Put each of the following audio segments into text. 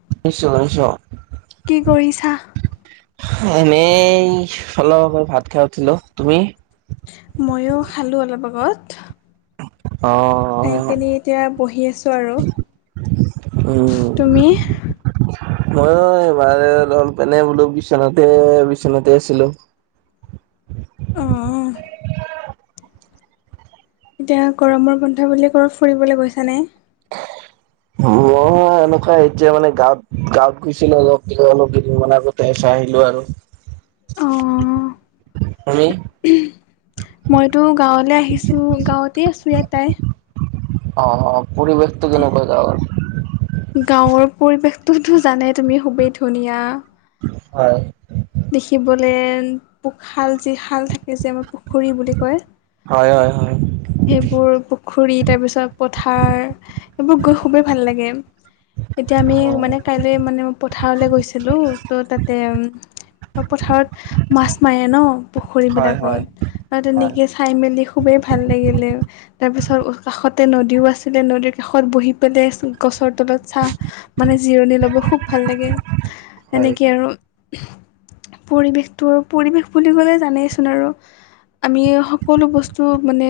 [unintelligible] কি কৰিছা? এনেই ফলগৈ ভাত খাই উঠিলো তুমি ময়ো খালোঁ অলপ আগত অ খাই কিনি এতিয়া বহি আছোঁ আৰু তুমি ময়োএইবাৰ বোলোঁ অলপিনে [unintelligible] বোলো বিচনাতে বিচনাতে আছিলো অ', এতিয়া গৰমৰ বন্ধ বুলি ক'ৰব ফুৰিবলৈ গৈছা নে [unintelligible] এনেকুৱা [unintelligible] এতিয়া মানে গাঁৱত গাঁৱত গৈছিলো অলপ অলপ কেইদিনমান আগতে এচ আহিলো আৰু তুমি মইতো গাঁৱলে আহিছোঁ গাঁৱতেই আছো ইয়াত তাই অ অ পৰিৱেশটো কেনেকুৱা গাঁৱৰ গাঁৱৰ পৰিৱেশটোতো জনাই তুমি খুবেই ধুনীয়া। হয়। দেখিবলে পোশাল যিশাল থাকে যে আমাৰ পুখুৰী বুলি কয়। হয়, হয়, হয়। সেইবোৰ পুখুৰী তাৰ পিছত পথাৰ এইবোৰ গৈ খুবেই ভাল লাগে। এতিয়া আমি অ মানে কাইলৈ মানে পথাৰলে গৈছিলোঁ তো তাতে পথাৰত মাছ মাৰে ন হয় পুখুৰীবিলাকত হয় আৰু হয় তেনেকে চাই মেলি খুবেই ভাল লাগিল লেও তাৰ পিছত কাষতে নদীও আছিলে নদীৰ কাষত বহি পেলাই গছৰ তলত চাহ মানে জিৰণি লব খুব ভাল লাগে হয় সেনেকে আৰু পৰিৱেশটোও, পৰিৱেশ বুলি কলে জানেইচোন আৰু। আমি সকলো বস্তু মানে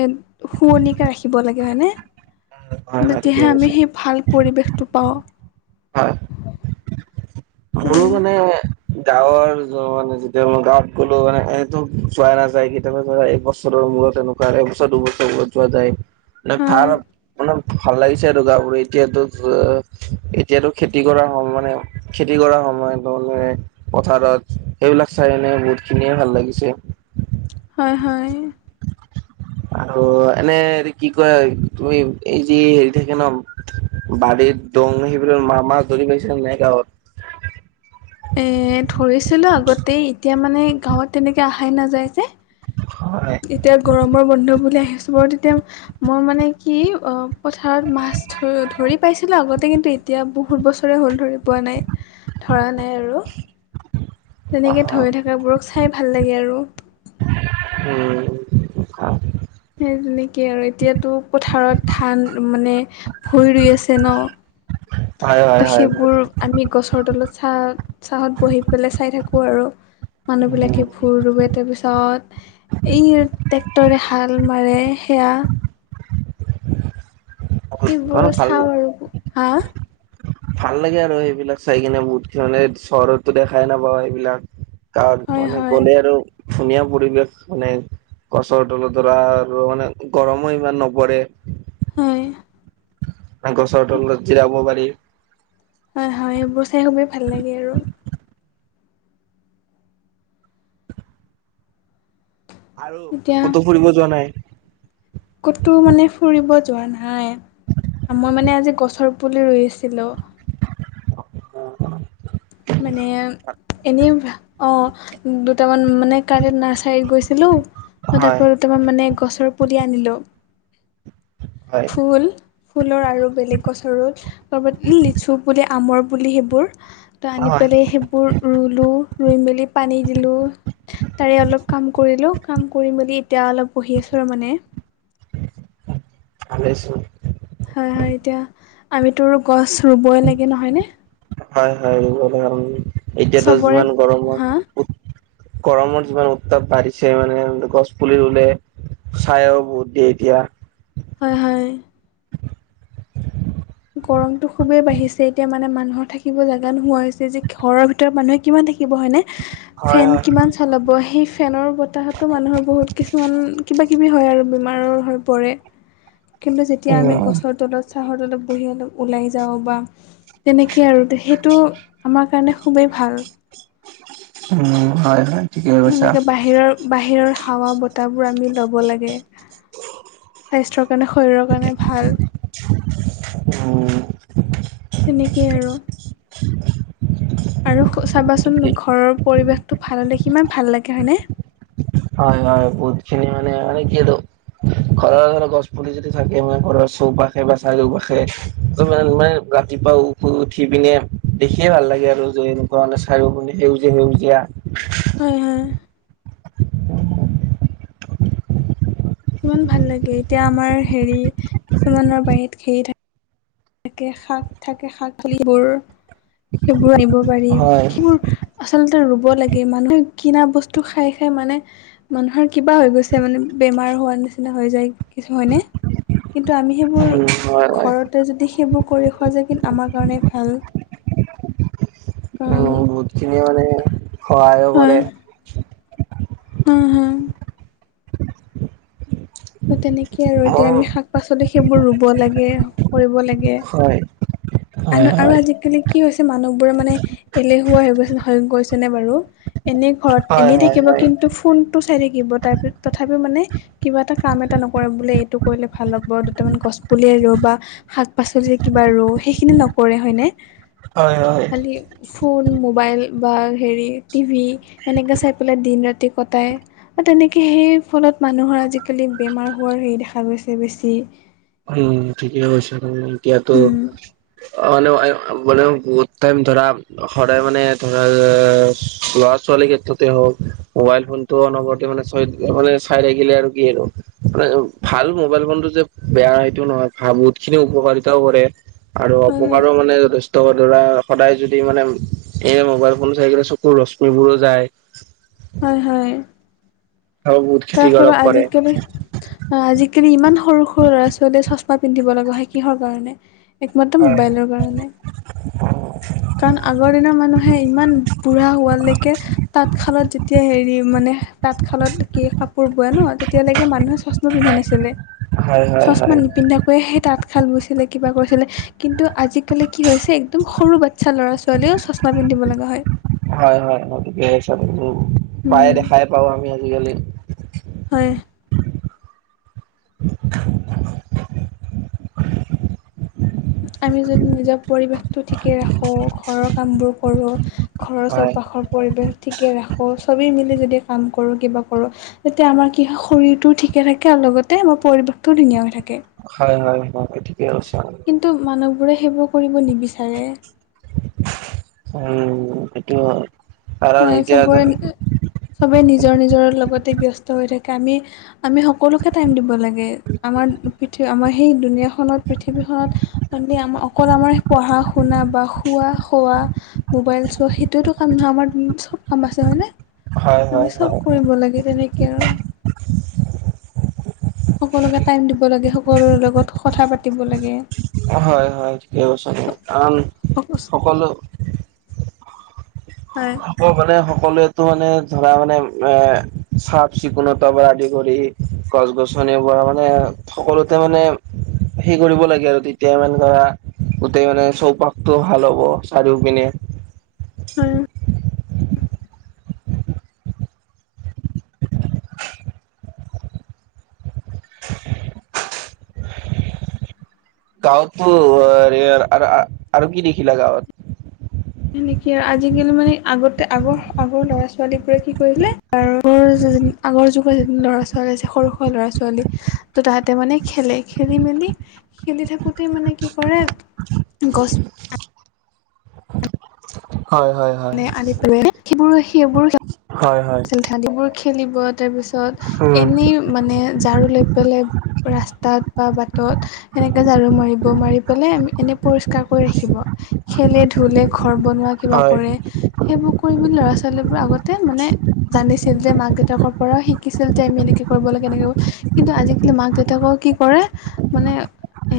শুৱনিকৈ ৰাখিব লাগে হয়নে? হয় হয় ঠিকে তেতিয়াহে কৈছা আমি সেই ভাল পৰিৱেশটো পাওঁ। হয়। মোৰ হয় মানে গাঁৱৰ য মানে যেতিয়া মই গাঁৱত গ'লো মানে এইটো যোৱা নাযায় কেতিয়াবা ধৰা এক বছৰ মূৰত এনেকুৱা, এক বছৰ দু বছৰ মূৰত যোৱা যায়। মনে হয় ভাল ভাল লাগিছে আৰু গাঁওবোৰ এতিয়াতো অ, এতিয়াতো খেতি কৰা হল মানে খেতি কৰা সময়ত নহলে পথাৰত সেইবিলাক চাই এনে বহুত খিনিয়ে ভাল লাগিছে। হয়, হয়। আৰু এনে কি কয় তুমি এই যি হেৰি থাকে ন? বাৰীত দং সেইবিলাক মামা যৰি পাইছে নাই গাঁৱত? এ ধৰিছিলোঁ আগতে এতিয়া মানে গাঁৱত তেনেকে আহাই নাযায় যে। হয়। তেতিয়া গৰমৰ বন্ধ বুলি আহিছোঁ বাৰু তেতিয়া মই মানে কি অ পথাৰত মাছ ধ ধৰি পাইছিলোঁ আগতে কিন্তু এতিয়া বহুত বছৰ বছৰে হল ধৰি পোৱা নাই ধৰা নাই আৰু। হেনেকে ধৰি থাকা বোৰক চাই চাই ভাল লাগে আৰু। উম। সেই তেনেকে আৰু। এতিয়াতো পথাৰত ধান মানে ভূঁই ৰুই আছে ন? হয় হয় তো হয় সেইবোৰ আমি গছৰ তলত চাহ চাহত বহি পেলাই চাই থাকোঁ আৰু। মানুহ উম বিলাকে ভুই ৰুয়ে তাৰ পিছত এই ট্ৰেক্টৰে হাল মাৰে সেয়া। বহুত সেইবোৰ মানে ভাল চাওঁ আৰু। হা? ভাল লাগে আৰু সেইবিলাক চাই কিনে বহুত মানে চহৰতো দেখাই নাপাওঁ সেইবিলাক। ত হয় মানে হয় গ'লে আৰু ধুনীয়া পৰিৱেশ মানে গছৰ তলত ধৰা আৰু মানে গৰমো ইমান নপৰে। হয়। গছৰ তলত জিৰাব পাৰি। হয়, হয়, এইবোৰ চাই খুবেই ভাল লাগে আৰু। আৰু এতিয়া কতো ফুৰিব যোৱা নাই? ক'তো মানে ফুৰিব যোৱা নাই, মই মানে আজি গছৰ পুলি ৰুইছিলোঁ। [unintelligible] মানে, এনেই অ' দুটামান মানে [unintelligible] নাৰ্চাৰিতত গৈছিলোঁ, তাৰ হয় পৰা দুটামান মানে গছৰ পুলি আনিলোঁ। হয় ফুল ফুলৰ আৰু বেলেগ গছৰো। লগত লিচু পুলি, আমৰ পুলি সেইবোৰ। ত আনি হয় পেলাই সেইবোৰ ৰুলোঁ, ৰুই মেলি পানী দিলোঁ। তাৰে অলপ কাম কৰিলোঁ, কাম কৰি মেলি এতিয়া অলপ বহি আছোঁ আৰু মানে। ভালেচুন। হয়, হয় এতিয়া, আমিতো গছ ৰুবই লাগে নহয় নে? হয়, হয় [unintelligible] এতিয়াতো চবৰে যিমান গৰমত হা গৰমৰ যিমান উত্তাপ বাঢ়িছে মানে গছপুলি ৰুলে চাইও বহুত দিয়ে এতিয়া। হয়, হয়। গৰমতটো খুবেই বাঢ়িছে এতিয়া মানে মানুহৰ থাকিব জেগা নোহোৱা হৈছে যে, ঘৰৰ ভিতৰত মানুহে কিমান থাকিব হয়নে? হয় ফেন হয়। কিমান লব সেই ফেনৰ বতাহতো মানুহৰ বহুত কিছুমান কিবা কিবি হয় আৰু বেমাৰৰ হৈ পৰে। [unintelligible] কিন্তু যেতিয়া আমি উম গছৰ তলত চাহৰ তলত পঢ়ি অলপ ওলাই যাওঁ বা তেনেকেই আৰু সেইটো আমাৰ কাৰণে খুবেই ভাল। উম, হয়, হয়। ঠিকে কৈছা। এনেকে বাহিৰৰ-বাহিৰৰ হাৱা বতাবোৰ আমি ল'ব লাগে। স্বাস্থ্যৰ কাৰণে শৰীৰৰ কাৰণে ভাল। উম। তেনেকেই আৰু। আৰু চাবাচোন ঘৰৰ পৰিৱেশটো ভাল হলে কিমান ভাল লাগে হয়নে? হয়, হয় বহুতখিনি মানে আৰু কি আৰু ঘৰৰ ধৰা গছ পুলি যদি থাকে মানে ঘৰৰ চৌপাশে বা চাৰিওপাশে, তোমাৰ মানে ৰাতিপুৱা শুই উঠি পিনে দেখিয়ে ভাল লাগে আৰু যে এনেকুৱা মানে চাইও পিনে সেউজীয়া-সেউজীয়া। হয়, হয়। কিমান ভাল লাগে এতিয়া আমাৰ হেৰি কিছুমানৰ বাৰীত খেৰি থাকে। থাকে শাক থাকে শাকপাঁচলিবোৰ সেইবোৰ আনিব পাৰি, হয়। সেইবোৰ আচলতে ৰুব লাগে মানুহে কিনা বস্তু খাই-খাই মানে মানুহৰ কিবা হৈ গৈছে মানে বেমাৰ হোৱা নিচিনা হৈ যায় কিছু হয়নে? কিন্তু আমি সেইবোৰ উম হয় হয় ঘৰতে যদি সেইবোৰ কৰি খোৱা যায় কিন্তু আমাৰ কাৰণে ভাল। কাৰণ উম, বহুতখিনিয়ে মানে সহায়ো কৰে। উম, হুম। ত তেনেকেইে আৰু এতিয়া মই আমি শাক পাচলি সেইবোৰ ৰুব লাগে, কৰিব লাগে। হয়। আন হয় আৰু হয় আজিকালি কি হৈছে মানুহবোৰে মানে এলেহুৱা হৈ গৈছে, হৈ গৈছে নে বাৰু? এনেই ঘৰত হয় এনেই হয় থাকিব কিন্তু ফোনটো চাই থাকিব তাৰপি তথাপিও মানে কিবা এটা কাম এটা নকৰে বোলে এইটো কৰিলে ভাল হব দুটামান গছ পুলিয়েই ৰোওঁ বা শাক পাচলি কিবা বা ৰোওঁ, সেইখিনি নকৰে হয়নে? হয় হয় হয় খালি ফোন মোবাইল বা হেৰি টিভি সেনেকৈ চাই পেলাই দিন ৰাতি কটাই। তেনেকে সেই ফলত মানুহৰ আজিকালি বেমাৰ হোৱাৰ হেৰি দেখা গৈছে বেছি। উম, ঠিকেই কৈছা তুমি এতিয়াতো উম অ', মানেও বহুত টাইম ধৰা সদায় মানে ধৰা যে ল'ৰা ছোৱালীৰ ক্ষেত্ৰতে হওঁক, মোবাইল ফোন তো অনৱৰতে মানে চাই মানে চাই থাকিলে আৰু কি আৰু মানে ভাল মোবাইল ফোনটো যে বেয়া সেইটো নহয় ভাল‌ বহুত খিনি উপকাৰিতাও কৰে। আৰু হয় হয় অপকাৰো মানে যথেষ্ট ধৰা সদায় যদি মানে এই মোবাইল ফোন চাই কিনে চকুৰ ৰশ্মিবোৰো যায়। হয়, হয়। আৰু বহুত তাৰ ক্ষতিকাৰক ফলত কৰে আজিকালি আজিকালি ইমান সৰু-সৰু ল'ৰা ছোৱালীয়ে চশমা পিন্ধিব লগা হয় কিহৰ কাৰণে একমাত্ৰ মোবাইলৰ কাৰণে। কাৰণ আগৰ দিনৰ মানুহে ইমান বুঢ়া হোৱালৈকে তাঁতশালত যেতিয়া হেৰি মানে তাঁতশালত কি কাপোৰ বোৱে ন তেতিয়ালৈকে মানুহে চচামা পিন্ধা নাছিলে, হয় হয় হয় চচমা হয় নিপিন্ধাকৈ কৈ সেই তাঁতশাল ব‌ইছিলে কিবা কৰিছিলে। কিন্তু আজিকালি কি হৈছে একদম সৰু বাচ্ছা ল'ৰা ছোৱালীও চছমা পিন্ধিব লগা হয়। হয়, হয়, হয়, ঠিকে কৈছা তুমি উম, প্ৰাই উম দেখাই পাও আমি আজিকালি। হয়। [inaudible] আমি যদি নিজৰ পৰিৱেশতটো ঠিকে ৰাখো ঘৰৰ কামবোৰ কৰো। ঘৰৰ হয় চৌপাশৰ পৰিৱেশ ঠিকে ৰাখোঁ চবেই মিলি যদি কাম কৰোঁ কিবা কৰোঁ। তেতিয়া আমাৰ কি হয় শৰীৰটোও ঠিকে থাকে আৰু লগতে আমাৰ পৰিৱেশটোও ধুনীয়া হৈ থাকে। হয়, হয়, হয় ঠিকে কৈছা তুমি। কিন্তু মানুহবোৰে সেইবোৰ কৰিব নিবিচাৰে। উম, সেইটো হয় কাৰণ হয় এতিয়া চবৰে চবেই নিজৰ - নিজৰ লগতে ব্যস্ত হৈ থাকে আমি - আমি সকলোকে টাইম দিব লাগে। আমাৰ পৃথিৱী আমাৰ সেই দুুনীয়াখনত পৃথিৱীখন মানে আমাৰ অকল আমাৰ পঢ়া শুনা বা শুৱা খোৱা মোবাইল চোৱা সেইটোতো কাৰণ নহয় আমাৰ। চব কাম আছে হয়নে হয় হয় আমি চব হয় কৰিব লাগে তেনেকৈ আৰু। সকলোকে টাইম দিব লাগে। সকলোৰ লগত কথা পাতিব লাগে। হয়-হয় ঠিকে কৈছা আন সকলো হয় [inaudible] মানে সকলোৱেতো মানে ধৰা মানে এ চাফ চিকুণতাৰ পৰা আদি কৰি গছ-গছনি পৰা মানে সকলোতে মানে সেই কৰিব লাগে আৰু তেতিয়া মানে কৰা গোটেই মানে চৌপাশতটো ভাল হ'ব চাৰিও পিনে। হয়। গাঁৱততো আৰ-আৰ-আৰ আৰু কি দেখিলা গাঁৱত? সেনেকে আজিকালি মানে আগতে আগৰ - আগৰ ল'ৰা ছোৱালীবোৰে কি কৰিলে আৰু যে আগৰ যুগৰ যি ল'ৰা ছোৱালী আছে সৰু সুৰা ল'ৰা ছোৱালী তুতাহতে মানে খেলে খেলি মেলি খেলি থাকোতে মানে কি কৰে গছ হয় - হয়। হয় মানে আনি পেলাই সেইবোৰ - সেইবোৰ [unintelligible] হয়-হয়। সিহঁতিবোৰ খেলিব তাৰপিছত উম এনেই মানে ঝাৰু লৈ পেলাই ৰাস্তাত বা বাটত সেনেকে ঝাৰু মাৰিব ৰিব মাৰি পেলাই এনে পৰিষ্কাৰ কৰি ৰাখিব। খেলে ধূলে ঘৰ বনোৱা কিবা হয় কৰে সেইবোৰ কৰি মেলি ল'ৰা ছোৱালীবোৰ আগতে মানে জানিছিল যে মাক দেউতাকৰ পৰাও শিকিছিল যে আমি এনেকে কৰিব লাগে এনেকে কিন্তু আজিকালি মাক দেউতাক কি কৰে মানে এ,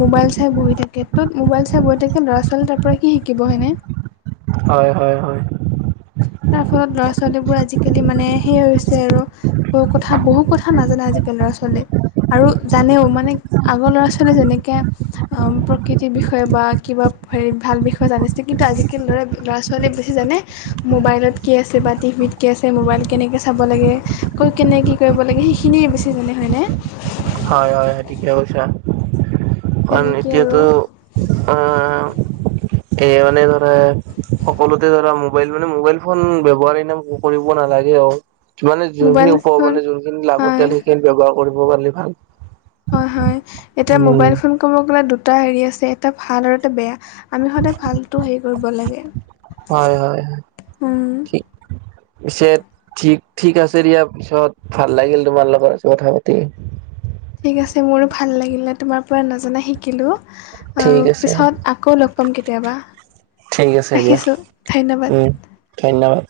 মোবাইল চাই বহি থাকে ত'ত মোবাইল চাই বহি থাকে ল'ৰা ছোৱালী তাৰপৰা কি শিকিব হয়নে। হয় - হয় - হয়। তাৰ ফলত ল'ৰা ছোৱালীবোৰ আজিকালি মানে সেইয় হৈছে আৰু ব কথা বহু কথা নাজানে আজিকালি ল'ৰা ছোৱালীয়ে। আৰু জানেও মানে আগৰ ল'ৰা ছোৱালীয়ে যেনেকে প্ৰকৃতিৰ বিষয়ে বা কিবা হে ভাল বিষয়ে জানিছে কিন্তু আজিকালি ল'ৰা - ল'ৰা ছোৱালী ছোৱালী বেছি জানে মোবাইলত কি আছে বা টিভিত কি আছে মোবাইল কেনেকৈ চাব লাগে। কেনে কি কৰিব লাগে সেইখিনিয়ে বেছি জানে হয়নে। হয়-হয় ঠিকে কৈছো কাৰণ তেনেকে আৰু এতিয়াতো উম, এই মানে ধৰা সকলোতে ধৰা মোবাইল মানে মোবাইল ফোন ব্যৱহাৰ ন কৰিব নালাগে আৰু মানে যোনখিনি মোবাইল উপ ফোন মানে যোনখিনি লাগতিয়াল হয় সেইখিনি ব্যৱহাৰ কৰিব পাৰিলে ভাল। হয়-হয় এতিয়া উম। মোবাইল ফোন কব গলে দুটা হেৰি আছে এটা ভাল আৰু এটা বেয়া। আমি সদায় ভালটো হেৰি কৰিব লাগে হয় হয় হয় উম, ঠিক পিছে ঠিক ঠিক আছে দিয়া পিছত ভাল লাগিল তোমাৰ লগত কথা পাতি। ঠিক আছে মোৰো ভাল লাগিলে তোমাৰ পৰা নজনা শিকিলোঁ। ঠিক আৰু আছে পিছত আকৌ লগ পাম কেতিয়াবা ঠিক আছে দিয়া ৰাখিছোঁ ধন্যবাদ। উম ধন্যবাদ।